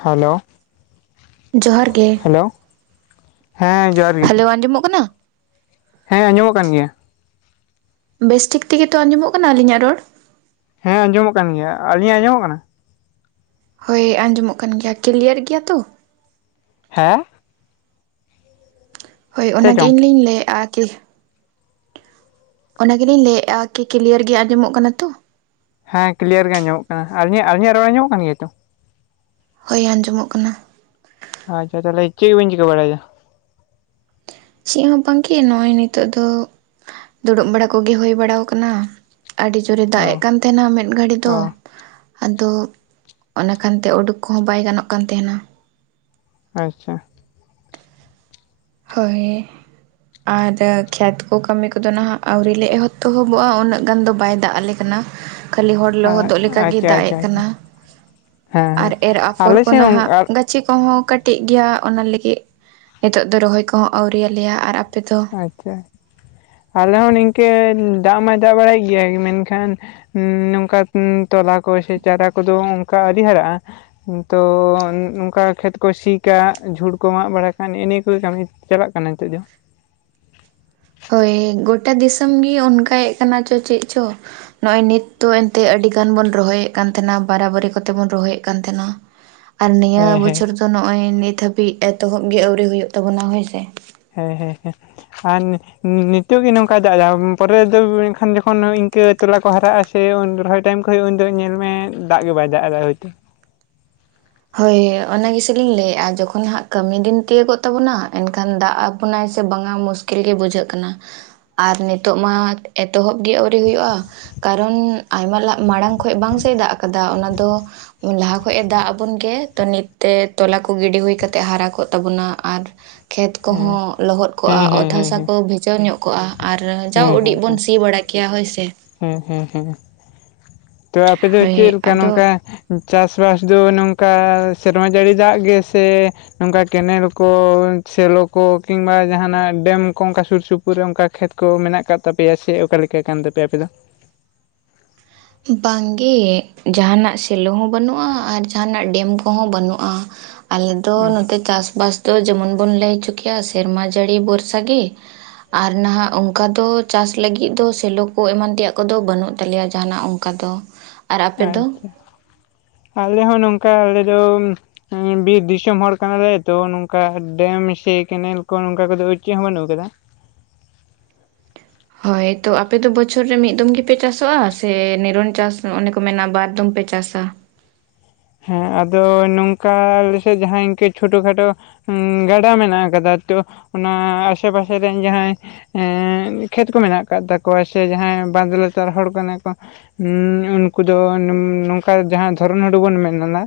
Hello ᱡᱚᱦᱟᱨ ᱜᱮ hello ᱦᱮᱸᱻ ᱡᱚᱦᱟᱨ ᱜᱮ- ᱦᱮᱞᱳ ᱟᱸᱡᱚᱢᱚᱜ ᱠᱟᱱᱟ? ᱦᱮᱸ ᱟᱸᱡᱚᱢᱚᱜ ᱠᱟᱱ ᱜᱮᱭᱟ ᱵᱮᱥ ᱴᱷᱤᱠ ᱛᱮ ᱜᱮ ᱛᱚ ᱟᱸᱡᱚᱢᱚᱜ ᱠᱟᱱᱟ ᱟᱹᱞᱤᱧ ᱟᱜ ᱨᱚᱲ? ᱦᱮᱸ ᱟᱸᱡᱚᱢᱚᱜ ᱠᱟᱱ ᱜᱮᱭᱟ ᱟᱹᱞᱤᱧ ᱟᱜ ᱟᱸᱡᱚᱢᱚᱜ ᱠᱟᱱᱟ? ᱦᱚᱭ ᱟᱸᱡᱚᱢᱚᱜ ᱠᱟᱱ ᱜᱮᱭᱟ ᱠᱞᱤᱭᱟᱹᱨ ᱜᱮᱭᱟ ᱛᱚ? ᱦᱮᱸ ᱪᱮᱫ ᱚᱱᱟᱜᱮ ᱪᱚᱝ ᱤᱧ ᱞᱤᱧ ᱞᱟᱹᱭᱮᱫᱼᱟ ᱠᱤ ᱚᱱᱟ ᱜᱮ ᱞᱤᱧ ᱞᱟᱹᱭᱮᱜᱼᱟ ᱠᱤ ᱠᱞᱤᱭᱟᱹᱨ ᱜᱮ ᱟᱸᱡᱚᱢᱚᱜ ᱠᱟᱱᱟ ᱛᱚ? ᱦᱮᱸ ᱠᱤᱞᱤᱭᱟᱨ ᱜᱮ ᱧᱟᱢᱚᱜ ᱠᱟᱱᱟ, ᱟᱨ ᱟᱞᱤᱧᱟᱜ ᱨᱚᱲ ᱟᱡᱚᱢᱚᱜ ᱠᱟᱱ ᱜᱮᱭᱟ ᱛᱚ? ᱟᱸᱡᱚᱢᱚᱜ ᱠᱟᱱᱟ ᱾ ᱟᱪᱪᱷᱟ ᱛᱟᱞᱦᱮ ᱪᱮᱫ ᱠᱚᱵᱮᱱ ᱪᱤᱠᱟᱹ ᱵᱟᱲᱟᱭᱮᱫᱟ ᱪᱮᱫ ᱦᱚᱸ ᱵᱟᱝᱜᱮ ᱱᱚᱜᱼᱚᱭ ᱱᱤᱛᱚᱜ ᱫᱚ ᱫᱩᱲᱩᱵ ᱵᱟᱲᱟ ᱠᱚᱜᱮ ᱦᱩᱭ ᱵᱟᱲᱟᱣᱟᱠᱟᱱᱟ ᱟᱹᱰᱤ ᱡᱳᱨᱮ ᱫᱟᱜ ᱮᱫ ᱚ ᱠᱟᱱ ᱛᱟᱦᱮᱱᱟ ᱢᱮᱫ ᱜᱷᱟᱹᱲᱤ ᱫᱚ ᱚ ᱟᱫᱚ ᱚᱱᱟ ᱠᱷᱟᱱᱛᱮ ᱩᱰᱩᱠ ᱠᱚᱦᱚᱸ ᱵᱟᱭ ᱜᱟᱱᱚᱜ ᱠᱟᱱ ᱛᱟᱦᱮᱱᱟ ᱟᱪᱪᱷᱟ ᱦᱳᱭ ᱟᱨ ᱠᱷᱮᱛ ᱠᱚ ᱠᱟᱹᱢᱤ ᱠᱚᱫᱚ ᱱᱟᱦᱟᱜ ᱟᱹᱣᱨᱤ ᱞᱮ ᱮᱦᱚᱵ-ᱛᱮᱦᱚᱵᱚᱜᱼᱟ ᱩᱱᱟᱹᱜ ᱜᱟᱱ ᱫᱚ ᱵᱟᱭ ᱫᱟᱜ ᱟᱞᱮ ᱠᱟᱱᱟ ᱩᱱᱟ ᱠᱷᱟᱹᱞᱤ ᱦᱚᱲ ᱞᱚᱦᱚᱫᱚᱜ ᱞᱮᱠᱟᱜᱮ ᱟᱪᱪᱷᱟ ᱫᱟᱜ ᱟᱪᱪᱷᱟ ᱮᱜ ᱟᱪᱪᱷᱟ ᱠᱟᱱᱟ ᱦᱮᱸ ᱟᱨ ᱦᱮᱸ ᱮᱨ ᱟᱯᱷᱚᱨ ᱟᱞᱮ ᱠᱚ ᱥᱮᱫ ᱱᱟᱦᱟᱜ ᱜᱟ ᱪᱷᱤ ᱠᱚᱦᱚᱸ ᱠᱟᱹᱴᱤᱡ ᱜᱮᱭᱟ ᱚᱱᱟ ᱞᱟᱹᱜᱤᱫ ᱱᱤᱛᱚᱜ ᱫᱚ ᱨᱚᱦᱚᱭ ᱠᱚᱦᱚᱸ ᱟᱹᱣᱨᱤᱭᱟᱞᱮᱭᱟ ᱟᱨ ᱟᱯᱮ ᱫᱚ ᱟᱪᱪᱷᱟ ᱟᱞᱮ ᱦᱚᱸ ᱱᱤᱝᱠᱟᱹ ᱫᱟᱜ ᱢᱟ ᱫᱟᱜ ᱵᱟᱲᱟᱭᱮᱫ ᱜᱮᱭᱟᱭ ᱢᱮᱱᱠᱷᱟᱱ ᱱᱚᱝᱠᱟ ᱛᱚᱞᱟ ᱠᱚ ᱥᱮ ᱪᱟᱨᱟ ᱠᱚᱫᱚ ᱚᱱᱠᱟ ᱟᱹᱰᱤ ᱦᱟᱨᱟᱜᱼᱟ ᱛᱚ ᱱᱚᱝᱠᱟ ᱠᱷᱮᱛ ᱠᱩᱭ ᱥᱤ ᱠᱟᱜ, ᱡᱷᱩᱲ ᱠᱚ ᱢᱟᱜ ᱵᱟᱲᱟ ᱠᱟᱜ ᱱᱮᱜ-ᱮ ᱱᱤᱭᱟᱹ ᱠᱚᱜᱮ ᱠᱟᱹᱢᱤ ᱪᱟᱞᱟᱜ ᱠᱟᱱᱟ ᱱᱤᱛᱚᱜ ᱫᱚ ᱦᱳᱭ ᱜᱚᱴᱟ ᱫᱤᱥᱚᱢ ᱜᱮ ᱚᱱᱠᱟᱭᱮᱫ ᱠᱟᱱᱟ ᱪᱚ ᱪᱮᱫ ᱪᱚ ᱱᱚᱜᱼᱚᱭ ᱱᱤᱛ ᱫᱚ ᱮᱱᱛᱮᱜ ᱟᱹᱰᱤ ᱜᱟᱱ ᱵᱚᱱ ᱨᱚᱦᱚᱭᱮᱫ ᱠᱟᱱ ᱛᱟᱦᱮᱱᱟ ᱵᱟᱨᱟᱵᱟᱹᱨᱤ ᱠᱚᱛᱮ ᱵᱚᱱ ᱨᱚᱦᱚᱭᱮᱫ ᱠᱟᱱ ᱛᱟᱦᱮᱱᱟ [inaudible] ᱟᱨ ᱱᱤᱭᱟᱹ ᱦᱮᱸ ᱦᱮᱸ ᱵᱚᱪᱷᱚᱨ ᱫᱚ ᱱᱚᱜ-ᱚᱚᱭ ᱱᱤᱛ ᱦᱟᱹᱵᱤᱡ ᱮᱛᱚᱦᱚᱵ ᱜᱮ ᱟᱣᱨᱤ ᱦᱩᱭᱩᱜ ᱛᱟᱵᱚᱱᱟ ᱦᱳᱭ ᱥᱮ ᱦᱮᱸ ᱦᱮᱸ ᱦᱮᱸ ᱟᱨ ᱱᱤᱛᱚᱜ ᱜᱮ ᱱᱚᱝᱠᱟᱭ ᱫᱟᱜᱟ ᱯᱚᱨᱮ ᱫᱚ ᱮᱝᱠᱷᱟᱱ ᱡᱚᱠᱷᱚᱱ ᱤᱱᱠᱟᱹ ᱛᱚᱞᱟ ᱠᱚ ᱦᱟᱨᱟᱜᱼᱟ ᱥᱮ ᱩᱱᱫᱚᱨᱚᱦᱚᱭ ᱴᱟᱭᱤᱢ ᱠᱷᱚᱱᱚᱡ ᱩᱱ ᱫᱚ ᱧᱮᱞ ᱢᱮ ᱫᱟᱜ ᱜᱮ ᱵᱟᱭ ᱫᱟᱜ ᱮᱫᱟ ᱦᱳᱭᱛᱚ ᱦᱳᱭ ᱚᱱᱟ ᱜᱮᱥᱮ ᱞᱤᱧ ᱞᱟᱹᱭᱮᱫᱼᱟ ᱡᱚᱠᱷᱚᱱ ᱦᱟᱸᱜ ᱠᱟᱹᱢᱤ ᱫᱤᱱ ᱛᱤᱭᱳᱟᱹᱜᱚᱜ ᱛᱟᱵᱚᱱᱟ ᱮᱱᱠᱷᱟᱱ ᱫᱟᱜ ᱟ ᱵᱚᱱᱟᱭ ᱥᱮ ᱵᱟᱝᱟ ᱢᱩᱥᱠᱤᱞ ᱜᱮ ᱵᱩᱡᱷᱟᱹᱜ ᱠᱟᱱᱟ ᱟᱨ ᱱᱤᱛᱚᱜ ᱢᱟ ᱮᱛᱚᱦᱚᱵ ᱜᱮ ᱟᱹᱣᱨᱤ ᱦᱩᱭᱩᱜᱼᱟ ᱠᱟᱨᱚᱱ ᱟᱭᱢᱟ ᱢᱟᱲᱟᱝ ᱠᱷᱚᱡ ᱵᱟᱝᱥᱮᱭ ᱫᱟᱜ ᱟᱠᱟᱫᱟ ᱚᱱᱟ ᱫᱚ ᱞᱟᱦᱟ ᱠᱷᱚᱱᱚᱡ ᱮ ᱫᱟᱜ ᱵᱚᱱ ᱢᱮᱛᱟᱭ, ᱛᱚ ᱱᱤᱛᱛᱮ ᱛᱚᱞᱟ ᱠᱚ ᱜᱤᱰᱤ ᱦᱩᱭ ᱠᱟᱛᱮ ᱦᱟᱨᱟ ᱠᱚᱜ ᱛᱟᱵᱚᱱᱟ ᱟᱨ ᱠᱷᱮᱛ ᱦᱮᱸ ᱠᱚᱦᱚᱸ ᱞᱚᱦᱚᱫ ᱦᱮᱸ ᱠᱚᱜᱼᱟ ᱦᱮᱸ ᱚᱛ ᱦᱮᱸ ᱦᱟᱥᱟ ᱦᱮᱸ ᱠᱚ ᱵᱷᱤᱡᱟᱹᱣ ᱧᱚᱜ ᱠᱚᱜᱼᱟ ᱟᱨ ᱦᱮᱸ ᱡᱟᱣ ᱦᱮᱸ ᱦᱮᱸ ᱩᱰᱤᱡ ᱵᱚᱱ ᱥᱤ ᱵᱟᱲᱟ ᱠᱮ ᱠᱮᱭᱟ ᱦᱳᱭ ᱥᱮ ᱦᱮᱸ ᱦᱮᱸ ᱦᱮᱸ ᱛᱚ ᱟᱯᱮ ᱫᱚ ᱦᱳᱭ ᱪᱮᱫ ᱞᱮᱠᱟ ᱟᱫᱚ ᱱᱚᱝᱠᱟ ᱪᱟᱥ-ᱵᱟᱥ ᱫᱚ ᱱᱚᱝᱠᱟ ᱥᱮᱨᱢᱟ ᱡᱟᱹᱲᱤ ᱫᱟᱜ ᱜᱮ ᱥᱮ ᱱᱚᱝᱠᱟ ᱠᱮᱱᱮᱞ ᱠᱚ ᱥᱮᱞᱚ ᱠᱚ ᱠᱤᱢᱵᱟ ᱡᱟᱦᱱᱟᱜ ᱰᱮᱢ ᱠᱚ ᱚᱱᱠᱟ ᱥᱩᱨ ᱥᱩᱯᱩ ᱯᱩᱨ ᱨᱮ ᱚᱱᱠᱟ ᱠᱷᱮᱛ ᱠᱚ ᱢᱮᱱᱟᱜ ᱟᱠᱟᱫ ᱛᱟᱯᱮᱭᱟ ᱥᱮ ᱚᱠᱟᱞᱮᱠᱟ ᱠᱟᱱ ᱛᱟᱯᱮᱭᱟ ᱟᱯᱮ ᱫᱚ ᱵᱟᱝᱜᱮ ᱡᱟᱦᱟᱱᱟᱜ ᱥᱮᱞᱚ ᱦᱚᱸ ᱵᱟᱹᱱᱩᱜᱼᱟ ᱟᱨ ᱡᱟᱦᱟᱱᱟᱜ ᱰᱮᱢ ᱠᱚᱦᱚᱸ ᱵᱟᱹᱱᱩᱜᱼᱟ ᱟᱞᱮ ᱫᱚ ᱱᱚᱛᱮ ᱪᱟᱥᱵᱟᱥ ᱫᱚ ᱡᱮᱢᱚᱱ ᱵᱚᱱ ᱞᱟᱹᱭ ᱦᱚᱪᱚ ᱠᱮᱭᱟ ᱥᱮᱨᱢᱟ ᱡᱟᱹᱲᱤ ᱵᱚᱨᱥᱟ ᱜᱮ ᱟᱨ ᱱᱟᱦᱟᱜ ᱚᱱᱠᱟ ᱫᱚ ᱪᱟᱥ ᱞᱟᱹᱜᱤᱫ ᱫᱚ ᱥᱮᱞᱚ ᱠᱚ ᱮᱢᱟᱱ ᱛᱮᱭᱟᱜ ᱠᱚᱫᱚ ᱵᱟᱹᱱᱩᱜ ᱛᱟᱞᱮᱭᱟ ᱡᱟᱦᱟᱱᱟᱜ ᱚᱱᱠᱟ ᱫᱚ ᱟᱨ ᱟᱯᱮ ᱫᱚ ᱟᱪᱪᱷᱟ, ᱟᱞᱮ ᱦᱚᱸ ᱱᱚᱝᱠᱟ ᱟᱞᱮ ᱫᱚ ᱵᱤᱨ ᱫᱤᱥᱚᱢ ᱦᱚᱲ ᱠᱟᱱᱟᱞᱮ ᱛᱚ ᱱᱚᱝᱠᱟ ᱰᱮᱢ ᱥᱮ ᱠᱮᱱᱮᱞ ᱠᱚ ᱱᱚᱝᱠᱟ ᱠᱚᱫᱚ ᱪᱮᱫ ᱦᱚᱸ ᱵᱟᱹᱱᱩᱜ ᱟᱠᱟᱫᱟ ᱦᱳᱭ ᱛᱚ ᱟᱯᱮᱫᱚ ᱵᱚᱪᱷᱚᱨ ᱨᱮ ᱢᱤᱫ ᱫᱚᱢ ᱜᱮᱯᱮ ᱪᱟᱥᱚᱜᱼᱟ ᱥᱮ ᱱᱤᱨᱚᱱ ᱪᱟᱥ ᱱᱚᱱᱮ ᱠᱚ ᱢᱮᱱᱟ ᱵᱟᱨ ᱫᱚᱢ ᱯᱮ ᱪᱟᱥᱟ ᱦᱮᱸ ᱟᱫᱚ ᱱᱚᱝᱠᱟ ᱟᱞᱮᱥᱮᱫ ᱡᱟᱦᱟᱸ ᱤᱱᱠᱟᱹ ᱪᱷᱳᱴᱳ ᱠᱷᱟᱴᱳ ᱩᱸᱻ ᱜᱟᱰᱟ ᱢᱮᱱᱟᱜ ᱟᱠᱟᱫᱟ ᱛᱚ ᱚᱱᱟ ᱟᱥᱮ ᱯᱟᱥᱮ ᱨᱮᱱ ᱡᱟᱦᱟᱸᱭ ᱮᱸ ᱠᱷᱮᱛ ᱠᱚ ᱢᱮᱱᱟᱜ ᱟᱠᱟᱫ ᱛᱟᱠᱚᱣᱟ ᱥᱮ ᱡᱟᱦᱟᱸᱭ ᱵᱟᱸᱫ ᱞᱟᱛᱟᱨ ᱦᱚᱲ ᱠᱟᱱᱟ ᱠᱚ ᱩᱸᱻ ᱩᱱᱠᱩ ᱫᱚ ᱱᱚᱝᱠᱟ ᱡᱟᱦᱟᱸ ᱫᱷᱚᱨᱚᱱ ᱦᱩᱲᱩ ᱵᱚᱱ ᱢᱮ ᱢᱮᱱᱟ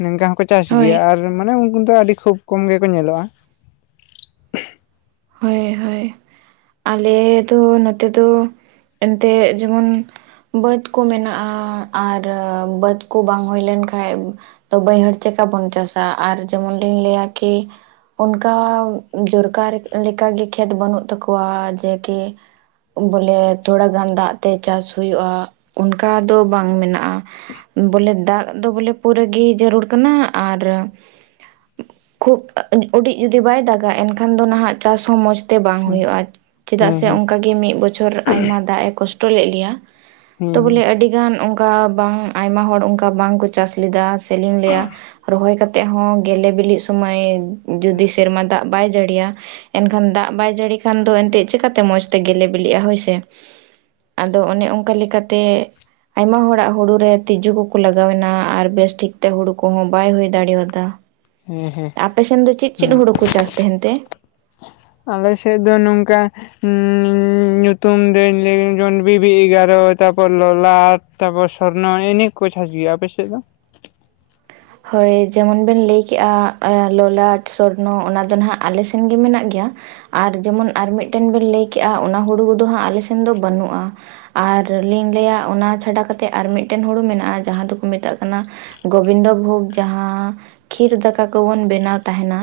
ᱱᱤᱝᱠᱟ ᱦᱚᱸᱠᱚ ᱪᱟᱥ ᱦᱳᱭ ᱜᱮᱭᱟ ᱟᱨ ᱢᱟᱱᱮ ᱩᱱᱠᱩ ᱫᱚ ᱟᱹᱰᱤ ᱠᱷᱩᱵ ᱠᱚᱢ ᱜᱮᱠᱚ ᱧᱮᱞᱚᱜᱼᱟ ᱦᱳᱭ ᱦᱳᱭ ᱟᱞᱮ ᱫᱚ ᱱᱚᱛᱮ ᱫᱚ ᱮᱱᱛᱮᱫ ᱡᱮᱢᱚᱱ ᱵᱟᱹᱫᱽ ᱠᱚ ᱢᱮᱱᱟᱜᱼᱟ ᱟᱨ ᱵᱟᱹᱫᱽ ᱠᱚ ᱵᱟᱝ ᱦᱩᱭ ᱞᱮᱱ ᱠᱷᱟᱡ ᱛᱚ, ᱵᱟᱹᱭᱦᱟᱹᱲ ᱪᱮᱠᱟ ᱵᱚᱱ ᱪᱟᱥᱟ ᱟᱨ ᱡᱮᱢᱚᱱ ᱞᱤᱧ ᱞᱟᱹᱭᱟ ᱠᱤ ᱚᱱᱠᱟ ᱡᱚᱨᱠᱟᱨ ᱞᱮᱠᱟ ᱜᱤ ᱠᱷᱮᱛ ᱵᱟᱹᱱᱩᱜ ᱛᱟᱠᱚᱣᱟ ᱡᱮ ᱠᱤ ᱵᱚᱞᱮ ᱛᱷᱚᱲᱟ ᱜᱟᱱ ᱫᱟᱜ ᱛᱮ ᱪᱟᱥ ᱦᱳᱭᱳᱼᱟ, ᱚᱱᱠᱟ ᱫᱚ ᱵᱟᱝ ᱢᱮᱱᱟᱜᱼᱟ᱾ ᱵᱚᱞᱮ ᱫᱟᱜ ᱫᱚ ᱵᱚᱞᱮ ᱯᱩᱨᱟᱹ ᱜᱮ ᱡᱟᱹᱨᱩᱲ ᱠᱟᱱᱟ ᱟᱨ ᱠᱷᱩᱵ ᱩᱰᱤᱡ ᱡᱩᱫᱤ ᱵᱟᱭ ᱫᱟᱜᱟ ᱮᱱᱠᱷᱟᱱ ᱫᱚ ᱱᱟᱦᱟᱜ ᱪᱟᱥ ᱦᱚᱸ ᱢᱚᱸᱡᱽ ᱛᱮ ᱵᱟᱝ ᱦᱮᱸ ᱦᱩᱭᱩᱜᱼᱟ, ᱪᱮᱫᱟᱜ ᱦᱮᱸ ᱥᱮ ᱦᱮᱸ ᱚᱱᱠᱟ ᱜᱮ ᱢᱤᱫ ᱵᱚᱪᱷᱚᱨ ᱟᱭᱢᱟ ᱫᱟᱜ ᱮ ᱠᱚᱥ ᱴᱚ ᱞᱮᱜᱭᱟ ᱛᱚ ᱦᱮᱸ ᱵᱚᱞᱮ ᱟᱹᱰᱤᱜᱟᱱ ᱚᱱ ᱠᱟ ᱵᱟᱝ ᱟᱭᱢᱟ ᱦᱚᱲ ᱚᱱᱠᱟ ᱵᱟᱝᱠᱚ ᱪᱟᱥ ᱞᱮᱫᱟ, ᱥᱮᱞᱤᱝ ᱞᱮᱭᱟ ᱨᱚᱦᱚᱭ ᱠᱟᱛᱮᱜ ᱦᱚᱸ ᱜᱮᱞᱮ ᱵᱤᱞᱤᱜ ᱥᱚᱢᱚᱭ ᱡᱩᱫᱤ ᱥᱮᱨᱢᱟ ᱫᱟᱜ ᱵᱟᱭ ᱡᱟᱹᱲᱤᱭᱟ ᱮᱱᱠᱷᱟᱱ ᱫᱟᱜ ᱵᱟᱭ ᱡᱟᱹᱲᱤ ᱠᱷᱟᱱ ᱫᱚ ᱮᱱᱛᱮᱫ ᱪᱤᱠᱟᱛᱮ ᱢᱚᱸᱡᱽᱛᱮ ᱜᱮᱞᱮ ᱵᱤᱞᱤᱜᱼᱟ, ᱦᱳᱭ ᱥᱮ᱾ ᱟᱫᱚ ᱚᱱᱮ ᱚᱱᱠᱟ ᱞᱮᱠᱟᱛᱮ ᱟᱭᱢᱟ ᱦᱚᱲᱟᱜ ᱦᱩᱲᱩ ᱨᱮ ᱛᱤᱡᱩ ᱠᱚᱠᱚ ᱞᱟᱜᱟᱣ ᱮᱱᱟ ᱟᱨ ᱵᱮᱥ ᱴᱷᱤᱠ ᱛᱮ ᱦᱩᱲᱩ ᱠᱚᱦᱚᱸ ᱵᱟᱭ ᱦᱩᱭ ᱫᱟᱲᱮᱭᱟᱫᱟ᱾ ᱦᱮᱸ ᱦᱮᱸ ᱟᱯᱮ ᱥᱮᱱ ᱫᱚ ᱪᱮᱫ ᱪᱮᱫ ᱦᱮᱸ ᱦᱩᱲᱩ ᱠᱚ ᱪᱟᱥ ᱛᱟᱦᱮᱱ ᱛᱮ? ᱟᱞᱮ ᱥᱮᱫ ᱫᱚ ᱱᱚᱝᱠᱟ ᱩᱸ ᱧᱩᱛᱩᱢ ᱫᱟᱹᱧ ᱞᱟᱹᱭ ᱡᱚᱱ ᱵᱤᱵᱤ ᱮᱜᱟᱨᱚ, ᱛᱟᱯᱚᱨ ᱞᱚᱞᱟᱴ᱾ ᱛᱟᱯᱚᱨ ᱥᱚᱨᱱᱚ ᱮᱱᱮ ᱠᱚ ᱪᱟᱥ ᱜᱮᱭᱟ ᱟᱯᱮ ᱥᱮᱫ ᱫᱚ? ᱦᱳᱭ ᱡᱮᱢᱚᱱ ᱵᱮᱱ ᱞᱟᱹᱭ ᱠᱮᱜᱼᱟ ᱞᱚᱞᱟᱴ ᱥᱚᱨᱱᱚ ᱚᱱᱟ ᱫᱚ ᱦᱟᱜ ᱟᱞᱮ ᱥᱮᱱ ᱜᱮ ᱢᱮᱱᱟᱜ ᱜᱮᱭᱟ᱾ ᱟᱨ ᱡᱮᱢᱚᱱ ᱟᱨ ᱢᱤᱫᱴᱮᱱ ᱵᱮᱱ ᱞᱟᱹᱭ ᱠᱮᱜᱼᱟ, ᱚᱱᱟ ᱦᱩᱲᱩ ᱠᱚᱫᱚ ᱦᱟᱸᱜ ᱟᱞᱮ ᱥᱮᱱ ᱫᱚ ᱵᱟᱹᱱᱩᱜᱼᱟ᱾ ᱟᱨ ᱞᱤᱧ ᱞᱟᱹᱭᱟ ᱚᱱᱟ ᱪᱷᱟᱰᱟ ᱠᱟᱛᱮᱫ ᱟᱨ ᱢᱤᱫᱴᱮᱱ ᱦᱩᱲᱩ ᱢᱮᱱᱟᱜᱼᱟ ᱡᱟᱦᱟᱸ ᱫᱚᱠᱚ ᱢᱮᱛᱟᱜ ᱠᱟᱱᱟ ᱜᱚᱵᱤᱱᱫᱚ ᱵᱷᱳᱜ ᱡᱟᱦᱟᱸ ᱠᱷᱤᱨ ᱫᱟᱠᱟ ᱠᱚᱵᱚᱱ ᱵᱮᱱᱟᱣ ᱛᱟᱦᱮᱱᱟ,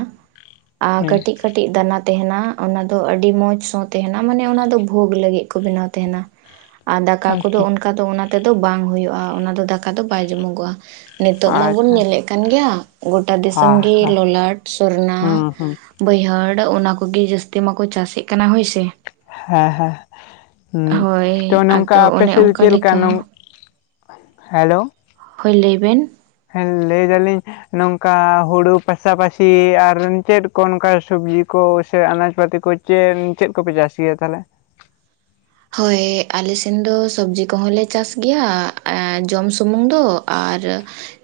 ᱟ ᱦᱮᱸ ᱠᱟᱹᱴᱤᱜ ᱠᱟᱹᱴᱤᱜ ᱫᱟᱱᱟ ᱛᱟᱦᱮᱱᱟ ᱚᱱᱟ ᱫᱚ ᱟᱹᱰᱤ ᱢᱚᱸᱡᱽ ᱥᱚᱸ ᱛᱟᱦᱮᱱᱟ ᱢᱟᱱᱮ ᱚᱱᱟ ᱫᱚ ᱵᱷᱳᱜ ᱞᱟᱹᱜᱤᱫ ᱠᱚ ᱵᱮᱱᱟᱣ ᱛᱟᱦᱮᱱᱟ᱾ ᱦᱮ ᱟᱨ ᱫᱟᱠᱟ ᱠᱚᱫᱚ ᱚᱱᱠᱟ ᱫᱚ ᱚᱱᱟ ᱛᱮᱫᱚ ᱵᱟᱝ ᱦᱳᱭᱳᱜᱼᱟ ᱚᱱᱟ ᱫᱚ ᱫᱟᱠᱟ ᱫᱚ ᱵᱟᱭ ᱡᱚᱢᱚᱜᱚᱜᱼᱟ ᱱᱤᱛᱚᱜ ᱢᱟᱵᱚᱱ ᱧᱮᱞᱮᱜ ᱠᱟᱱ ᱜᱮᱭᱟ, ᱜᱚᱴᱟ ᱫᱤᱥᱚᱢ ᱜᱮ ᱟᱪᱪᱷᱟ ᱞᱚᱞᱟᱴ ᱥᱚᱨᱱᱟ᱾ ᱦᱮᱸ ᱦᱮᱸ ᱦᱩᱸ ᱦᱩᱸ ᱵᱟᱹᱭᱦᱟᱹᱲ, ᱚᱱᱟ ᱠᱚᱜᱮ ᱡᱟᱹᱥᱛᱤ ᱢᱟᱠᱚ ᱪᱟᱥᱮᱫ ᱠᱟᱱᱟ ᱦᱳᱭ ᱥᱮ᱾ ᱦᱮᱸ ᱦᱮᱸ ᱦᱟ ᱦᱳᱭ ᱛᱚ ᱱᱚᱝᱠᱟ ᱟᱫᱚ ᱟᱯᱮ ᱚᱱᱮ ᱥᱮᱫ ᱫᱚ ᱚᱱᱠᱟ ᱪᱮᱫ ᱞᱮᱠᱟ ᱱᱚᱝ ᱦᱮᱞᱳ ᱦᱳᱭ ᱞᱟᱹᱭ ᱵᱤᱱ᱾ ᱦᱮᱸ ᱞᱟᱹᱭ ᱫᱟᱞᱤᱧ ᱱᱚᱝᱠᱟ ᱦᱳᱲᱳ ᱯᱟᱥᱟ-ᱯᱟᱥᱤ ᱟᱨ ᱪᱮᱫ ᱠᱚ ᱱᱚᱝᱠᱟ ᱥᱚᱵᱽᱡᱤ ᱠᱚ ᱥᱮ ᱟᱱᱟᱡᱽ ᱯᱟᱹᱛᱤ ᱠᱚ ᱪᱮ ᱪᱮᱫ ᱠᱚᱯᱮ, ᱪᱟᱥ ᱜᱮᱭᱟ ᱛᱟᱦᱚᱞᱮ? ᱦᱳᱭ ᱟᱞᱮ ᱥᱮᱱ ᱫᱚ ᱥᱚᱵᱽᱡᱤ ᱠᱚᱦᱚᱸ ᱞᱮ ᱪᱟᱥ ᱜᱮᱭᱟ ᱡᱚᱢ ᱥᱩᱢᱩᱝ ᱫᱚ ᱟᱨ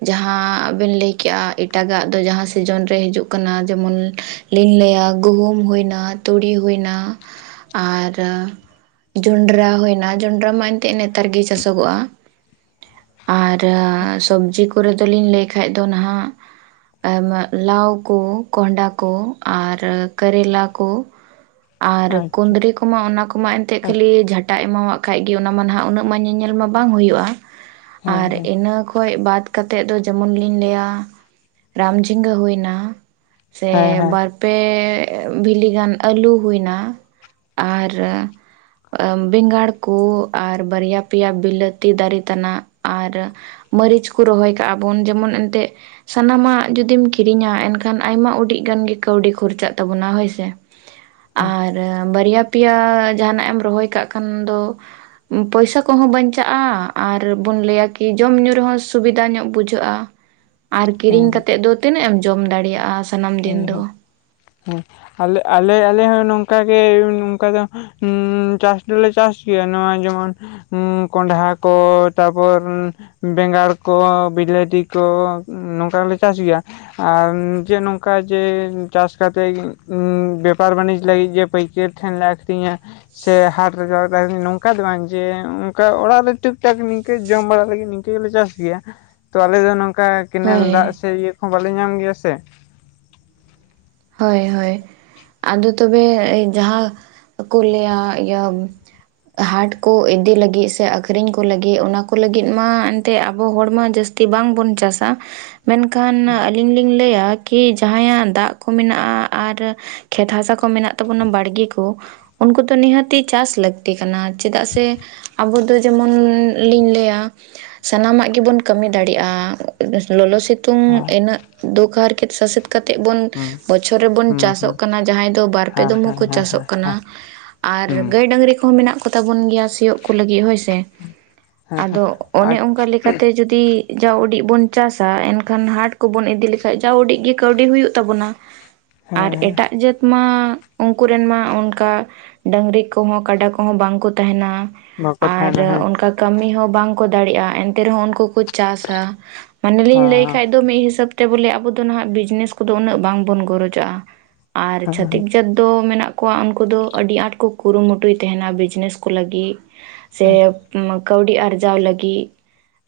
ᱡᱟᱦᱟᱸ ᱵᱮᱱ ᱞᱟᱹᱭ ᱠᱮᱜᱼᱟ, ᱮᱴᱟᱜᱟᱜ ᱫᱚ ᱡᱟᱦᱟᱸ ᱥᱤᱡᱮᱱ ᱨᱮ ᱦᱤᱡᱩᱜ ᱠᱟᱱᱟ, ᱡᱮᱢᱚᱱ ᱞᱤᱝ ᱞᱟᱹᱭᱟ ᱜᱩᱦᱩᱢ ᱦᱩᱭᱱᱟ ᱛᱩᱲᱤ ᱦᱩᱭᱮᱱᱟ ᱟᱨ ᱡᱚᱸᱰᱨᱟ ᱦᱳᱭᱮᱱᱟ, ᱡᱚᱸᱰᱨᱟ ᱢᱟ ᱮᱱᱛᱮᱜ ᱱᱮᱛᱟᱨ ᱜᱮ ᱪᱟᱥᱚᱜᱚᱜᱼᱟ᱾ ᱟᱨ ᱥᱚᱵᱽᱡᱤ ᱠᱚᱨᱮ ᱫᱚᱞᱤᱧ ᱞᱟᱹᱭ ᱠᱷᱟᱱ ᱫᱚ ᱱᱟᱦᱟᱜ ᱞᱟᱣ ᱠᱚ, ᱠᱚᱦᱰᱟ ᱠᱚ, ᱟᱨ ᱠᱟᱨᱮᱞᱟ ᱠᱚ᱾ ᱻ ᱟᱨ ᱠᱩᱫᱽᱨᱤ ᱠᱚᱢᱟ ᱚᱱᱟ ᱠᱚᱢᱟ ᱮᱱᱛᱮᱫ ᱠᱷᱟᱹᱞᱤ ᱡᱷᱟᱴᱟ ᱮᱢᱟᱣᱟᱜ ᱠᱷᱟᱱ ᱜᱮ ᱚᱱᱟ ᱢᱟ ᱱᱟᱦᱟᱜ ᱩᱱᱟᱹᱜ ᱢᱟ ᱧᱮ-ᱧᱮᱞ ᱢᱟ ᱵᱟᱝ ᱦᱩᱭᱩᱜᱼᱟ᱾ ᱦᱮᱸ ᱟᱨ ᱦᱮᱸ ᱤᱱᱟᱹ ᱠᱷᱚᱡ ᱵᱟᱫ ᱠᱟᱛᱮ ᱫᱚ ᱡᱮᱢᱚᱱ ᱞᱤᱧ ᱞᱟᱹᱭᱟ ᱨᱟᱢ ᱡᱷᱤᱸᱜᱟᱹ ᱦᱩᱭᱱᱟ ᱥᱮ ᱦᱮᱸ ᱦᱮᱸ ᱵᱟ ᱯᱮ ᱵᱷᱤᱞᱤ ᱜᱟᱱ ᱟᱹᱞᱩ ᱦᱩᱭᱱᱟ ᱟᱨ ᱟ ᱵᱮᱸᱜᱟᱲ ᱠᱚ ᱟᱨ ᱵᱟᱨᱭᱟ ᱯᱮᱭᱟ ᱵᱤᱞᱟᱹᱛᱤ ᱫᱟᱨᱮ ᱛᱮᱱᱟᱜ ᱟᱨ ᱢᱟᱹᱨᱤᱪ ᱠᱚ ᱨᱚᱦᱚᱭ ᱠᱟᱜᱼᱟ ᱵᱚᱱ ᱡᱮᱢᱚᱱ ᱮᱱᱛᱮᱜ ᱥᱟᱱᱟᱢᱟᱜ ᱡᱚᱫᱤᱢ ᱠᱤᱨᱤᱧᱟ ᱮᱱᱠᱷᱟᱱ ᱟᱭᱢᱟ ᱩᱰᱤᱜ ᱜᱟᱱ ᱜᱮ ᱠᱟᱹᱣᱰᱤ ᱠᱷᱚᱨᱪᱟᱜ ᱛᱟᱵᱚᱱᱟ ᱦᱳᱭ ᱥᱮ᱾ ᱦᱮᱸ ᱟᱨ ᱵᱟᱨᱭᱟ, ᱯᱮᱭᱟ ᱡᱟᱦᱟᱱᱟᱜ ᱮᱢ ᱨᱚᱦᱚᱭ ᱠᱟᱜ ᱠᱷᱟᱱ ᱫᱚ ᱯᱚᱭᱥᱟ ᱠᱚᱦᱚᱸ ᱵᱟᱧᱪᱟᱜᱼᱟ ᱟᱨ ᱵᱚᱱ ᱞᱟᱹᱭᱟ ᱠᱤ ᱡᱚᱢ ᱧᱩ ᱨᱮᱦᱚᱸ ᱥᱩᱵᱤᱫᱟ ᱧᱚᱜ ᱵᱩᱡᱷᱟᱹᱜᱼᱟ᱾ ᱻ ᱟᱨ ᱠᱤᱨᱤᱧ ᱠᱟᱛᱮᱜ ᱫᱚ ᱛᱤᱱᱟᱹᱜ ᱮᱢ ᱡᱚᱢ ᱫᱟᱲᱮᱭᱟᱜᱼᱟ ᱥ ᱦᱩᱸ ᱦᱩᱸ ᱦᱩᱸ ᱟᱞᱮ ᱟᱞᱮ ᱟᱞᱮ ᱦᱚᱸ ᱱᱚᱝᱠᱟ ᱜᱮ ᱱᱚᱝᱠᱟ ᱫᱚ ᱦᱩᱸ ᱪᱟᱥ ᱫᱚᱞᱮ ᱪᱟᱥ ᱜᱮᱭᱟ ᱱᱚᱣᱟ ᱡᱮᱢᱚᱱ ᱦᱩ ᱠᱚᱸᱰᱷᱟᱦᱟ ᱠᱚ ᱛᱟᱨᱯᱚᱨ ᱵᱮᱸᱜᱟᱲ ᱠᱚ, ᱵᱤᱞᱟᱹᱛᱤ ᱠᱚ, ᱱᱚᱝᱠᱟ ᱜᱮᱞᱮ ᱪᱟᱥ ᱜᱮᱭᱟ, ᱟᱨ ᱡᱮᱱ ᱠᱟ ᱡᱮ ᱪᱟᱥ ᱠᱟᱛᱮᱜ ᱩᱸ ᱵᱮᱯᱟᱨ ᱵᱟᱹᱱᱤᱡᱽ ᱞᱟᱹᱜᱤᱫ ᱜᱮ ᱯᱟᱹᱭᱠᱟᱹᱨ ᱴᱷᱮᱱ ᱞᱮ ᱟᱹᱠᱷᱨᱤᱧᱟ᱾ ᱥᱮ ᱦᱟᱴᱨᱮ [inaudible] ᱱᱚᱝᱠᱟ ᱫᱚ ᱵᱟᱝ ᱡᱮ ᱚᱱᱠᱟ ᱚᱲᱟᱜ ᱨᱮ ᱴᱩᱠ ᱴᱟᱠ ᱱᱤᱝᱠᱟᱹ ᱡᱚᱢ ᱵᱟᱲᱟ ᱞᱟᱹᱜᱤᱫ᱾ ᱞᱮ ᱪᱟᱥ ᱜᱮᱭᱟ ᱛᱚ ᱟᱞᱮ ᱫᱚ ᱱᱚᱝᱠᱟ ᱠᱮᱱᱮᱞ ᱫᱟᱜ ᱦᱳᱭ ᱥᱮ ᱤᱭᱟᱹ ᱠᱚᱦᱚᱸ ᱵᱟᱞᱮ ᱧᱟᱢ ᱜᱮᱭᱟ ᱥᱮ, ᱦᱳᱭ ᱦᱳᱭ, ᱟᱫᱚ ᱛᱚᱵᱮ ᱡᱟᱦᱟᱸ ᱠᱚ ᱞᱟᱹᱭᱟ ᱤᱭᱟᱹ ᱦᱟᱴ ᱠᱚ ᱤᱫᱤ ᱞᱟᱹᱜᱤᱫ ᱥᱮ ᱟᱹᱠᱷᱨᱤᱧ ᱠᱚ ᱞᱟᱹᱜᱤᱫ ᱚᱱᱟ ᱠᱚ ᱞᱟᱹᱜᱤᱫ ᱢᱟ ᱮᱱᱛᱮ ᱟᱵᱚ ᱦᱚᱲᱢᱟ ᱡᱟᱹᱥᱛᱤ ᱛᱮ ᱵᱟᱝᱵᱚᱱ ᱪᱟᱥᱟ᱾ ᱢᱮᱱᱠᱷᱟᱱ ᱟᱹᱞᱤᱧ ᱞᱤᱧ ᱞᱟᱹᱭᱟ ᱠᱤ ᱡᱟᱦᱟᱸᱭᱟᱜ ᱫᱟᱜ ᱠᱩ ᱢᱮᱱᱟᱜ-ᱟ ᱟᱨ ᱠᱷᱮᱛ ᱦᱟᱥᱟ ᱠᱚ ᱢᱮᱱᱟᱜ ᱛᱟᱵᱚᱱᱟ ᱵᱟᱲᱜᱮ ᱠᱚ, ᱩᱱᱠᱩ ᱛᱚ ᱱᱤᱦᱟᱹᱛᱤ ᱪᱟᱥ ᱞᱟᱹᱠᱛᱤ ᱠᱟᱱᱟ ᱪᱮᱫᱟᱜ ᱥᱮ? ᱟᱵᱩ ᱫᱚ ᱡᱮᱢᱚᱱ ᱞᱤᱧ ᱞᱟᱹᱭᱟ᱾ ᱥᱟᱱᱟᱢᱟᱜ ᱜᱮᱵᱚᱱ ᱠᱟᱹᱢᱤ ᱫᱟᱲᱮᱜ-ᱟ, ᱵᱟᱥ ᱞᱚᱞᱚ ᱥᱤᱛ ᱛᱩᱝ ᱦᱮᱸ ᱤᱱᱟᱹᱜ ᱫᱩᱠ ᱦᱟᱨᱠᱮᱛ ᱥᱟᱥᱮᱛ ᱠᱟᱛᱮᱜ ᱵᱚᱱ, ᱦᱩᱸ ᱵᱚᱪᱷᱚᱨ ᱨᱮᱵᱚᱱ ᱦᱩᱸ ᱦᱩᱸ ᱪᱟᱥᱚᱜ ᱠᱟᱱᱟ, ᱡᱟᱦᱟᱸᱭ ᱫᱚ ᱵᱟᱨᱯᱮ ᱦᱮᱸ ᱫᱚᱢ ᱦᱮᱸ ᱦᱚᱸᱠᱚ ᱦᱮᱸ ᱪᱟᱥᱚᱜ ᱠᱟᱱᱟ᱾ ᱦᱮᱸ ᱟᱨ ᱦᱮᱸ ᱜᱟᱹᱭ ᱰᱟᱝᱨᱤ ᱠᱚᱦᱚᱸ ᱢᱮᱱᱟᱜ ᱠᱚ ᱛᱟᱵᱚᱱ ᱜᱮᱭᱟ ᱥᱤᱭᱳᱜ ᱠᱚ ᱞᱟᱹᱜᱤᱫ ᱦᱳᱭ ᱥᱮ᱾ ᱦᱮᱸ ᱟᱫᱚ ᱚᱱᱮ ᱟᱡ ᱚᱱᱠᱟ ᱞᱮᱠᱟᱛᱮ ᱡᱩᱫᱤ ᱫᱤ ᱡᱟᱣ ᱩᱰᱤᱡ ᱵᱚᱱ ᱪᱟᱥᱟ ᱮᱱᱠᱷᱟᱱ ᱦᱟᱴ ᱠᱚᱵᱚᱱ ᱤᱫᱤ ᱞᱮᱠᱷᱟᱡ ᱡᱟᱣ ᱩᱰᱤᱡ ᱜᱮ ᱠᱟᱹᱣᱰᱤ ᱦᱩᱭᱩᱜ ᱛᱟᱵᱚᱱᱟ᱾ ᱟᱨ ᱦᱮᱸ ᱮᱴᱟᱜ ᱡᱟᱹᱛ ᱢᱟ ᱩᱱᱠᱩ ᱨᱮᱱ ᱢᱟ ᱚᱱᱠᱟ ᱰᱟᱝᱨᱤ ᱠᱚᱦᱚᱸ ᱠᱟᱰᱟ ᱠᱚᱦᱚᱸ ᱵᱟᱝ ᱠᱚ ᱛᱟᱦᱮᱱᱟ ᱵᱟᱠᱚ ᱟᱨ ᱛᱟᱦᱮᱱᱟ ᱦᱮᱸ ᱚᱱᱠᱟ ᱠᱟᱹᱢᱤ ᱦᱚᱸ ᱵᱟᱝᱠᱚ ᱫᱟᱲᱮᱜ-ᱟ ᱮᱱᱛᱮ ᱨᱮᱦᱚᱸ ᱩᱱᱠᱩ ᱠᱚ ᱪᱟᱥ ᱥᱟ᱾ ᱢᱟᱱᱮ ᱞᱤᱧ ᱞᱟᱹᱭ ᱠᱷᱟᱡ ᱫᱚ ᱢᱤᱫ ᱦᱤᱥᱟᱹᱵ ᱛᱮ ᱵᱚᱞᱮ ᱟᱵᱚ ᱫᱚ ᱱᱟᱦᱟ ᱵᱤᱡᱽᱱᱮᱥ ᱠᱚᱫᱚ ᱩᱱᱟᱹᱜ ᱵᱟᱝᱵᱚᱱ ᱜᱚᱨᱚᱡᱟᱜᱼᱟ᱾ ᱟᱨ ᱪᱷᱟᱹᱛᱤᱠ ᱦᱮᱸ ᱡᱟᱹᱛ ᱫᱚ ᱢᱮᱱᱟᱜ ᱚᱣᱟᱜ ᱩᱱᱠᱩ ᱫᱚ ᱟᱹᱰᱤ ᱟᱸᱴ ᱠᱚ ᱠᱩᱨᱩᱢᱩᱴᱩᱭ ᱛᱮᱦᱮᱱᱟ ᱵᱤᱡᱽᱱᱤᱥ ᱠᱚ ᱞᱟᱹᱜᱤᱫ᱾ ᱥᱮ ᱠᱟᱹᱣᱰᱤ ᱟᱨᱡᱟᱣ ᱞᱟᱹᱜᱤᱫ᱾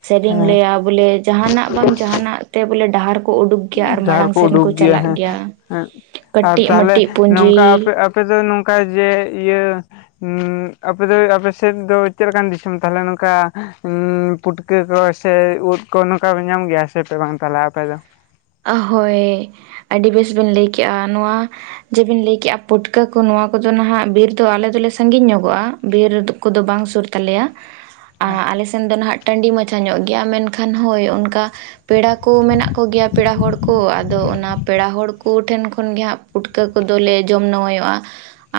ᱥᱮᱨᱤᱧ ᱞᱟᱹᱭᱟ ᱵᱚᱞᱮ ᱡᱟᱦᱟᱱᱟᱜ ᱵᱟᱝ ᱡᱟᱦᱟᱱᱟᱜ ᱦᱮᱸ ᱵᱚᱞᱮ ᱰᱟᱦᱟᱨ ᱠᱩ ᱩᱰᱩᱠ ᱜᱮᱭᱟ ᱟᱨ ᱡᱟᱦᱟᱸ ᱢᱟᱲᱟᱝ ᱨᱮᱠᱚ ᱥᱮᱱ ᱠᱚ ᱩᱰᱩᱠ ᱜᱮᱭᱟ ᱪᱟᱞᱟᱜ ᱦᱮᱸ ᱜᱮᱭᱟ ᱦᱮᱸ ᱟᱨ ᱠᱟᱹᱴᱤᱡ ᱛᱟᱦᱚᱞᱮ ᱢᱟᱹᱴᱤᱡ ᱱᱚᱝᱠᱟᱯᱮ ᱯᱩᱸᱡᱤ ᱟᱯᱮ ᱟᱯᱮ ᱫᱚ ᱱᱚᱝᱠᱟ ᱡᱮ ᱤᱭᱟᱹ ᱩᱸᱻ ᱟᱯᱮ ᱫᱚ ᱟᱯᱮ ᱥᱮᱫ ᱫᱚ ᱪᱮᱫ ᱞᱮᱠᱟᱱ ᱫᱤᱥᱚᱢ ᱛᱟᱦᱞᱮ ᱱᱚᱝᱠᱟ ᱩᱸᱻ ᱯᱩᱴᱠᱟᱹ ᱠᱚ ᱥᱮ ᱩᱫ ᱠᱚ ᱱᱚᱝᱠᱟᱯᱮ ᱧᱟᱢ ᱜᱮᱭᱟ ᱥᱮᱯᱮ ᱵᱟᱝ ᱛᱟᱞᱟᱜ-ᱟ ᱟᱯᱮ ᱫᱚ? ᱚᱦᱳᱭ ᱟᱹᱰᱤ ᱵᱮᱥ ᱵᱮᱱ ᱞᱟᱹᱭ ᱠᱮᱜ-ᱟ, ᱱᱚᱣᱟ ᱡᱮᱵᱤᱱ ᱞᱟᱹᱭ ᱠᱮᱜ-ᱟ ᱯᱩᱴᱠᱟᱹ ᱠᱚ ᱱᱚᱣᱟ ᱠᱚᱫᱚ ᱱᱟᱦᱟᱜ ᱵᱤᱨ ᱫᱚ ᱟᱞᱮ ᱫᱚᱞᱮ ᱥᱟᱺᱜᱤᱧ ᱧᱚᱜᱚᱜ-ᱟ ᱵᱤᱨᱼᱼ ᱠᱩᱫᱚ ᱵᱟᱝ ᱥᱩᱨ ᱛᱟᱞᱮᱭᱟ᱾ [inaudible] ᱟ ᱟᱞᱮᱥᱮᱱ ᱫᱚ ᱱᱟᱦᱟᱜ ᱴᱟᱺᱰᱤ ᱢᱟᱪᱷᱟ ᱧᱚᱜ ᱜᱮᱭᱟ, ᱢᱮᱱᱠᱷᱟᱱ ᱦᱳᱭ ᱚᱱᱠᱟ ᱯᱮᱲᱟ ᱠᱚ ᱢᱮᱱᱟᱜ ᱠᱚ ᱜᱮᱭᱟ᱾ ᱦᱚᱲ ᱠᱚ ᱟᱫᱚ ᱚᱱᱟ ᱯᱮᱲᱟ ᱦᱚᱲ ᱠᱚ ᱴᱷᱮᱱ ᱠᱷᱚᱱ ᱜᱮ ᱦᱟᱸᱜ ᱯᱩᱴᱠᱟᱹ ᱠᱚᱫᱚᱞᱮ ᱡᱚᱢᱱᱩᱣᱟᱹᱧᱚᱜ-ᱟ᱾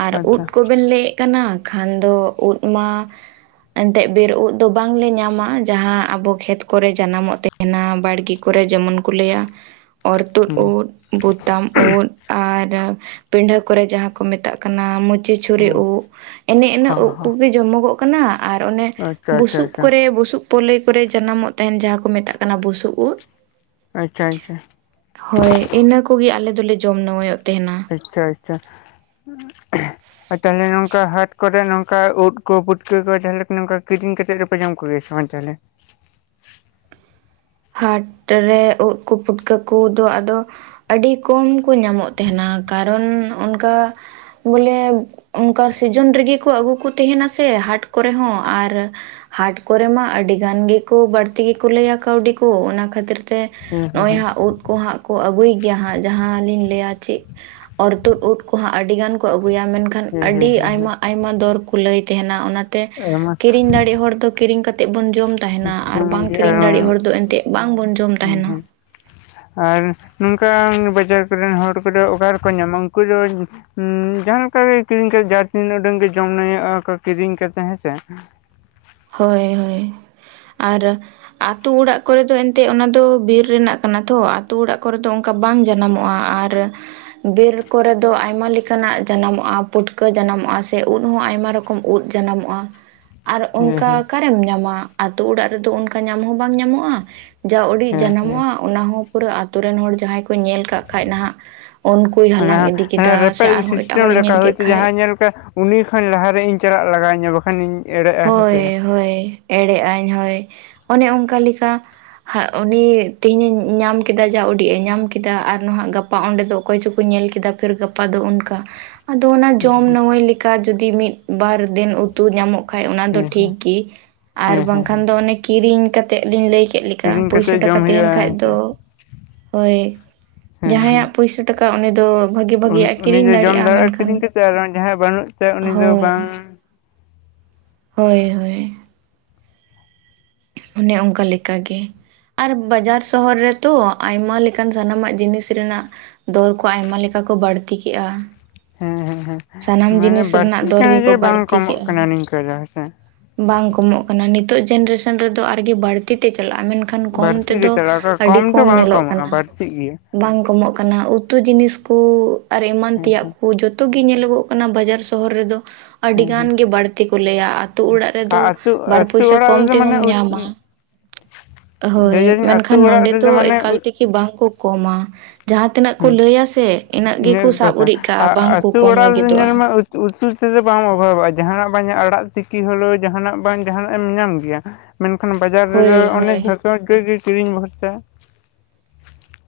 ᱟᱨ ᱩᱫ ᱟᱪᱪᱷᱟ ᱠᱚᱵᱮᱱ ᱞᱟᱹᱭᱮᱫ ᱠᱟᱱᱟ ᱠᱷᱟᱱ ᱫᱚ ᱩᱫ ᱢᱟ, ᱮᱱᱛᱮᱫ ᱵᱤᱨ ᱩᱫ ᱫᱚ ᱵᱟᱝᱞᱮ ᱧᱟᱢᱟ, ᱡᱟᱦᱟᱸ ᱟᱵᱚ ᱠᱷᱮᱛ ᱠᱚᱨᱮ ᱡᱟᱱᱟᱢᱚᱜ ᱛᱮ ᱮᱱᱟ ᱵᱟᱲᱜᱤ ᱠᱚᱨᱮ ᱡᱮᱢᱚᱱ ᱠᱩ ᱞᱟᱹᱭᱟ᱾ ᱚᱨᱛᱩᱫ ᱦᱩᱸ ᱩᱫ, ᱵᱚᱛᱟᱢ ᱩᱫ ᱟᱨ ᱯᱤᱸᱰᱷᱟᱹ ᱠᱚᱨᱮ ᱡᱟᱦᱟᱸ ᱠᱚ ᱢᱮᱛᱟᱜ ᱠᱟᱱᱟ᱾ ᱢᱩᱪᱤ ᱪᱩᱨᱤ ᱦᱩᱸ ᱩᱫ ᱮᱱᱮ ᱦᱚᱸ ᱤᱱᱟᱹᱩᱵ ᱦᱚᱸ ᱠᱚᱜᱮ ᱡᱚᱢᱚᱜᱚᱜ ᱠᱟᱱᱟ᱾ ᱟᱨ ᱚᱱᱮ ᱟᱪᱪᱷᱟ ᱟᱪᱪᱷᱟ ᱵᱩᱥᱩᱵ ᱟᱪᱪᱷᱟ ᱠᱚᱨᱮ ᱵᱩᱥᱩᱵ ᱯᱞᱳᱹᱭ ᱠᱚᱨᱮ ᱡᱟᱱᱟᱢᱚᱜ ᱛᱟᱸᱦᱮᱱ ᱡᱟᱦᱟᱸ ᱠᱚ ᱢᱮᱛᱟᱜ ᱠᱟᱱᱟ ᱵᱩᱥᱩᱵ ᱩᱫ᱾ ᱟᱪᱷᱟ ᱟᱪᱷᱟ ᱦᱳᱭ ᱤᱱᱟᱹ ᱠᱚᱜᱮ ᱟᱞᱮ ᱫᱚᱞᱮ ᱡᱚᱢ ᱱᱩᱣᱟᱹᱧᱚᱜ ᱛᱮᱦᱮᱱᱟ᱾ ᱟᱪᱪᱷᱟ ᱟᱪᱪᱷᱟ᱾ ᱟᱨ ᱛᱟᱦᱞᱮ ᱱᱚᱝᱠᱟ ᱦᱟᱴ ᱠᱚᱨᱮ ᱱᱚᱝᱠᱟ ᱩᱫ ᱠᱚ, ᱯᱩᱴᱠᱟᱹ ᱠᱚ, ᱡᱟᱦᱟᱸᱞᱮ ᱱᱚᱝᱠᱟ ᱠᱤᱨᱤᱧ ᱠᱟᱛᱮᱡ ᱫᱚ [unintelligible] ᱦᱟᱴ ᱨᱮ ᱩᱫ ᱠᱚ ᱯᱩᱴᱠᱟᱹ ᱠᱚᱫᱚ ᱟᱫᱚ ᱟᱹᱰᱤ ᱠᱚᱢ ᱠᱚ ᱧᱟᱢᱚᱜ ᱛᱮᱦᱮᱱᱟ, ᱠᱟᱨᱚᱱ ᱚᱱᱠᱟ ᱵᱚᱞᱮ ᱚᱱᱠᱟ ᱥᱤᱡᱚᱱ ᱨᱮᱜᱮ ᱠᱩ ᱟᱹᱜᱩ ᱠᱩ ᱛᱟᱦᱮᱱᱟ ᱥᱮ, ᱦᱟᱴ ᱠᱚᱨᱮ ᱦᱚᱸ ᱟᱨ ᱦᱟᱴ ᱠᱚᱨᱮ ᱢᱟ ᱟᱹᱰᱤ ᱜᱟᱱ ᱜᱮᱠᱚ ᱵᱟᱹᱲᱛᱤ ᱜᱮᱠᱚ ᱞᱟᱹᱭᱟ ᱠᱟᱹᱣᱰᱤ ᱠᱚ ᱚᱱᱟ ᱠᱷᱟᱹᱛᱤᱨ ᱛᱮ ᱦᱩᱸ ᱱᱚᱜᱼᱚᱭ ᱦᱩᱸ ᱦᱟᱸᱜ ᱩᱫ ᱠᱚ ᱦᱟᱸᱜ ᱠᱚ ᱟᱹᱜᱩᱭ ᱜᱮᱭᱟ ᱦᱟᱸᱜ ᱡᱟᱦᱟᱸ ᱞᱤᱧ ᱞᱟᱹᱭᱟ ᱪᱮᱫ ᱚᱨᱛᱩᱫ ᱳᱫ ᱠᱚᱦᱚᱸ ᱟᱹᱰᱤ ᱜᱟᱱ ᱠᱚ ᱟᱹᱜᱩᱭᱟ, ᱢᱮᱱᱠᱷᱟ ᱠᱷᱟᱱ ᱦᱩᱸ ᱦᱩᱸ ᱟᱹᱰᱤ ᱦᱩᱸ ᱦᱩᱸ ᱦᱩᱸ ᱟᱭᱢᱟ ᱟᱭᱢᱟ ᱫᱚᱨ ᱠᱚ ᱞᱟᱹᱭ ᱛᱟᱦᱮᱱᱟ, ᱚᱱᱟᱛᱮ ᱟᱭᱢᱟ ᱠᱤᱨᱤᱧ ᱫᱟᱲᱮᱜ ᱦᱚᱲ ᱫᱚ ᱠᱤᱨᱤᱧ ᱠᱟᱛ ᱛᱮᱫ ᱵᱚᱱ ᱡᱚᱢ ᱛᱟᱦᱮᱱᱟ, ᱟᱨ ᱵᱟᱝ ᱜᱮ ᱠᱤᱨᱤᱧ ᱫᱟᱲᱮᱜ ᱦᱚᱲ ᱦᱩᱸ ᱫᱚ ᱮᱱᱛᱮᱫ ᱵᱟᱝᱵᱚᱱ ᱡᱚᱢ ᱛᱟᱦᱮᱱᱟ᱾ ᱦᱩᱸ ᱟᱨ ᱱᱚᱝᱠᱟᱱ ᱵᱟᱡᱟᱨ ᱠᱚᱨᱮᱱ ᱦᱚᱲ ᱠᱚᱫᱚ ᱚᱠᱟ ᱨᱮᱠᱚ ᱧᱟᱢᱟ, ᱩᱱᱠᱩ ᱫᱚ ᱦᱩᱸ ᱡᱟᱦᱟᱸ ᱞᱮᱠᱟ ᱜᱮ ᱠᱤᱨᱤᱧ ᱠᱟᱛᱮᱜ ᱡᱟ ᱛᱤᱱ ᱩᱰᱟᱹᱝ ᱜᱮ ᱡᱚᱢ ᱱᱟ. ᱭᱳᱜ ᱠᱚ ᱠᱤᱨᱤᱧ ᱠᱟᱛᱮᱜ ᱦᱮᱸᱥᱮ᱾ ᱦᱳᱭ ᱦᱳᱭ ᱟᱨ ᱟᱛᱳ ᱚᱲᱟᱜ ᱠᱚᱨᱮ ᱫᱚ ᱮᱱᱛᱮᱫ ᱚᱱᱟ ᱫᱚ ᱵᱤᱨ ᱨᱮᱱᱟᱜ ᱠᱟᱱᱟ ᱛᱚ ᱟᱛᱳ ᱚᱲᱟᱜ ᱠᱚᱨᱮ ᱫᱚ ᱚᱝ ᱠᱟ ᱵᱟᱝ ᱡᱟᱱᱟᱢᱚᱜᱼᱟ, ᱟᱨ ᱵᱤᱨ ᱠᱚᱨᱮ ᱫᱚ ᱟᱭᱢᱟ ᱞᱮᱠᱟᱱᱟᱜ ᱡᱟᱱᱟᱢᱚᱜᱼᱟ, ᱯᱩᱴᱠᱟᱹ ᱡᱟᱱᱟᱢᱚᱜᱼᱟ ᱥᱮ ᱩᱫ ᱦᱚᱸ ᱟᱭᱢᱟ ᱨᱚᱠ ᱠᱚᱢ ᱩᱫᱽ ᱡᱟᱱᱟᱢᱚᱜᱼᱟ ᱟᱨ ᱦᱮᱸ ᱚᱱᱠᱟ ᱦᱮᱸ ᱚᱠᱟᱨᱮᱢ ᱧᱟᱢᱟ᱾ ᱟᱛᱳ ᱚᱲᱟᱜ ᱨᱮᱫᱚ ᱚᱱᱠᱟ ᱧᱟᱢ ᱦᱚᱸ ᱵᱟᱝ ᱧᱟᱢᱚᱜᱼᱟ᱾ ᱡᱟ ᱩᱰᱤᱡ ᱦᱮᱸ ᱦᱮᱸ ᱡᱟᱱᱟᱢᱚᱜᱼᱟ ᱚᱱᱟ ᱦᱚᱸ ᱯᱩᱨᱟᱹ ᱟᱹᱛᱩ ᱨᱮᱱ ᱦᱚᱲ ᱡᱟᱦᱟᱸᱭ ᱠᱚ ᱧᱮᱞ ᱠᱟᱜ ᱠᱷᱟ ᱱᱟᱦᱟᱸᱜ ᱚᱱᱟ ᱢᱟᱱᱮ ᱨᱮᱯᱮᱡ ᱮᱴᱟᱜ ᱥᱤᱥᱴᱮᱢ ᱦᱚᱲᱮ ᱧᱮᱞ ᱞᱮᱠᱟ ᱠᱮᱫ ᱦᱚᱳᱭᱛᱳ ᱠᱷᱟᱡ ᱡᱟᱦᱟᱸ ᱧᱮᱞ ᱠᱟ ᱩᱱᱤ ᱠᱷᱚᱱ ᱞᱟᱦᱟᱨᱮ ᱤᱧ ᱪᱟᱞᱟᱜ ᱞᱟᱜᱟᱣᱤᱧᱟ ᱵᱟᱠᱷᱟᱱᱤᱧ ᱮᱲᱮᱜᱼᱟ ᱦᱮᱸᱥᱮ ᱦᱳᱭ ᱦᱳᱭ ᱮᱲᱮᱜ ᱟᱭ ᱦᱳᱭ ᱚᱱᱮ ᱚᱱᱠᱟ ᱞᱮᱠᱟ᱾ ᱦᱟᱜ ᱩᱱᱤ ᱛᱮᱦᱤᱧ ᱧᱟᱢ ᱠᱮᱫᱟ ᱡᱟ ᱩᱰᱤᱡ ᱮ ᱧᱟᱢ ᱠᱮᱫᱟ ᱟᱨ ᱱᱟᱦᱟᱜ ᱜᱟᱯ ᱯᱟ ᱚᱸᱰᱮ ᱫᱚ ᱚᱠᱚᱭ ᱪᱚᱠᱚ ᱧᱮᱞ ᱠᱮᱫᱟ ᱯᱷᱤᱨ ᱜᱟᱯᱟ ᱫᱚ ᱚᱱᱠᱟ᱾ ᱟᱫᱚ ᱚᱱᱟ ᱡᱚᱢ ᱱᱟ. ᱢᱟ. ᱭ ᱞᱮᱠᱟ ᱡᱩᱫᱤ ᱢᱤᱫ ᱵᱟᱨ ᱫᱤᱱ ᱩᱛᱩ ᱧᱟᱢᱚᱜ ᱠᱷᱟᱡ ᱚᱱᱟ ᱫᱚ ᱦᱮᱸ ᱦᱮᱸ ᱴᱷᱤᱠ ᱜᱮ ᱟᱨ ᱦᱮᱸ ᱦᱮᱸ ᱦᱮᱸ ᱵᱟᱝᱠᱷᱟᱱ ᱫᱚ ᱚᱱᱮ ᱠᱤᱨᱤᱧ ᱠᱟᱛ ᱛᱮᱫ ᱞᱤᱧ ᱞᱟᱹᱭ ᱠᱮᱫ ᱞᱮᱠᱟ᱾ ᱠᱤᱨᱤᱧ ᱯᱚᱭᱥᱟ ᱠᱟᱛᱮᱫ ᱴᱟᱠᱟ ᱡᱚᱢ ᱛᱟᱦᱮᱱ ᱦᱩᱭᱩᱜᱼᱟ ᱠᱷᱟ ᱦᱮᱸᱥᱮ ᱫᱚ ᱦᱳᱭ ᱦᱮᱸ ᱦᱮᱸ ᱡᱟᱦᱟᱸᱭᱟᱜ ᱯᱩᱭᱥᱟ ᱴᱟᱠᱟ ᱩᱱᱤ ᱫᱚ᱾ ᱵᱷᱟᱜᱤ ᱵᱷᱟᱜᱤᱭᱟᱜᱼᱮ ᱩᱱᱤ ᱠᱤᱨᱤᱧ ᱫᱚ ᱡᱚᱢ ᱫᱟᱲᱮᱭᱟᱜᱼᱟ ᱢᱮᱱᱠᱷᱟᱱ, ᱠᱤᱨᱤᱧ ᱠᱟᱛᱮᱫ ᱟᱨ ᱡᱟᱦᱟᱸᱭ ᱵᱟᱹᱱᱩᱜ ᱛᱟᱭᱟ ᱩᱱᱤ ᱫᱚ ᱦᱳᱭ ᱵᱟᱝ ᱦᱳᱭ ᱦᱳᱭ ᱚᱱᱮ ᱚᱱᱠᱟ ᱞᱮᱠᱟᱜᱮ ᱟᱨ ᱵᱟᱡᱟᱨ ᱥᱚᱦᱚᱨ ᱨᱮᱛᱚ ᱟᱭᱢᱟ ᱞᱮᱠᱟᱱ ᱥᱟᱱᱟᱢᱟᱜ ᱡᱤᱱᱤᱥ ᱨᱮᱱᱟᱜ ᱫᱚᱨ ᱠᱚ ᱟᱭᱢᱟ ᱞᱮᱠᱟ ᱠᱚ ᱵᱟᱹᱲᱛᱤ ᱠᱮᱜᱼᱟ᱾ ᱦᱮᱸ ᱦᱮᱸ ᱦᱮᱸ ᱥᱟᱱᱟᱢ ᱡᱤᱱᱤᱥ ᱢᱟᱱᱮ ᱨᱮᱱᱟᱜ ᱵᱟᱹᱲᱛᱤᱜ ᱫᱚᱨ ᱠᱟᱱᱟ ᱜᱮᱠᱚ ᱡᱮ ᱵᱟᱝ ᱵᱟᱹᱲᱛᱤ ᱠᱚᱢᱚᱜ ᱠᱮᱜᱼᱟ᱾ ᱠᱟᱱᱟ ᱱᱤᱝᱠᱟᱹ ᱫᱚ ᱦᱮᱸᱥᱮ ᱵᱟᱝ ᱠᱚᱢᱚᱜ ᱠᱟᱱᱟ᱾ ᱱᱤᱛᱚᱜ ᱡᱱᱟᱨᱮᱥᱚᱱ ᱨᱮᱫᱚ ᱟᱨᱜᱤ ᱵᱟᱹᱲᱛᱤ ᱛᱮ ᱪᱟᱞᱟᱜ-ᱟ ᱢᱮᱱ ᱠᱷᱟᱱ ᱠᱚᱢ ᱵᱟᱹᱲᱛᱤ ᱜᱮ ᱛᱮᱫᱚ ᱪᱟᱞᱟᱣ ᱠᱚᱜᱼᱟ ᱟᱹᱰᱤ ᱫᱚ ᱠᱚᱢ ᱵᱟᱝ ᱧᱮᱞᱚᱜ ᱠᱚᱢᱚᱜᱼᱟ ᱠᱟᱱᱟ᱾ ᱵᱟᱹᱲᱛᱤᱜ ᱜᱮᱭᱟ ᱵᱟᱝ ᱠᱚᱢᱚᱜ ᱠᱟᱱᱟ ᱩᱛᱩ ᱡᱤᱱᱤᱥ ᱠᱚ ᱟᱨ ᱮᱢᱟᱱ ᱦᱮᱸ ᱛᱮᱭᱟᱜ ᱠᱚ ᱡᱩᱛ ᱛᱩ ᱜᱮ ᱧᱮᱞᱚᱜᱚᱜ ᱠᱟᱱᱟ ᱵᱟᱡᱟᱨ ᱥᱚᱦᱚᱨ ᱨᱮᱫᱚ᱾ ᱟᱹᱰᱤ ᱦᱮᱸ ᱦᱮᱸ ᱜᱟᱱ ᱜᱮ ᱵᱟᱹᱲᱛᱤ ᱠᱚ ᱞᱟᱹᱭᱟ ᱟᱛᱳ ᱚᱲᱟᱜ ᱟᱨ ᱨᱮᱫᱚ ᱟᱹᱛᱩ ᱵᱟᱨ ᱟᱹᱛᱩ ᱯᱚᱭᱥᱟ ᱚᱲᱟᱜ ᱠᱚᱢ ᱨᱮᱫᱚ ᱛᱮᱦᱚᱢ ᱢᱟᱱᱮ ᱧᱟᱢᱟ ᱞᱟᱹᱭ ᱦᱳᱭ ᱫᱟᱞᱤᱧ ᱟᱹᱛᱩ ᱢᱮᱱᱠᱷᱟᱱ ᱚᱲᱟᱜ ᱱᱚᱰᱮ ᱛᱚ ᱨᱮᱫᱚ ᱢᱟᱱᱮ ᱮᱠᱟᱞ ᱛᱮ ᱜᱤ ᱵᱟᱝ ᱠᱚ ᱠᱚᱢᱟ ᱡᱟᱦᱟ ᱛᱤᱱᱟᱹᱜ ᱠᱚ ᱦᱮᱸ ᱞᱟᱹᱭᱟ ᱥᱮ ᱤᱱᱟᱹᱜ ᱜᱮᱠᱚ ᱤᱱᱟᱹᱜᱮ ᱥᱟᱵ ᱠᱟᱛᱷᱟ ᱩᱨᱤᱡ ᱠᱟᱜᱼᱟ ᱟᱨ ᱵᱟᱝ ᱠᱚ ᱟᱹᱛᱩ ᱠᱚᱢ ᱚᱲᱟᱜ ᱨᱮᱫᱚ ᱞᱟᱹᱜᱤᱫᱚᱜᱼᱟ᱾ ᱧᱮᱞ ᱢᱮ ᱩᱛᱩ ᱛᱮᱫᱚ ᱵᱟᱢ ᱚᱵᱷᱟᱵᱼᱟ ᱡᱟᱦᱟᱱᱟᱜ ᱵᱟᱝ ᱡᱟ ᱟᱲᱟᱜ ᱛᱤᱠᱤ ᱦᱚᱞᱳ ᱡᱟᱦᱟᱱᱟᱜ ᱵᱟᱝ ᱡᱟᱦᱟᱱᱟᱜ ᱮᱢ ᱧᱟᱢ ᱜᱮᱭᱟ᱾ ᱢᱮᱱᱠᱷᱟᱱ ᱵᱟᱡᱟᱨ ᱨᱮᱫᱚ ᱦᱳᱭ ᱚᱱᱮ ᱦᱳᱭ ᱡᱷᱛᱚ ᱠᱚ ᱜᱮ ᱠᱤᱨᱤᱧ ᱵᱷᱚᱨᱪᱟ᱾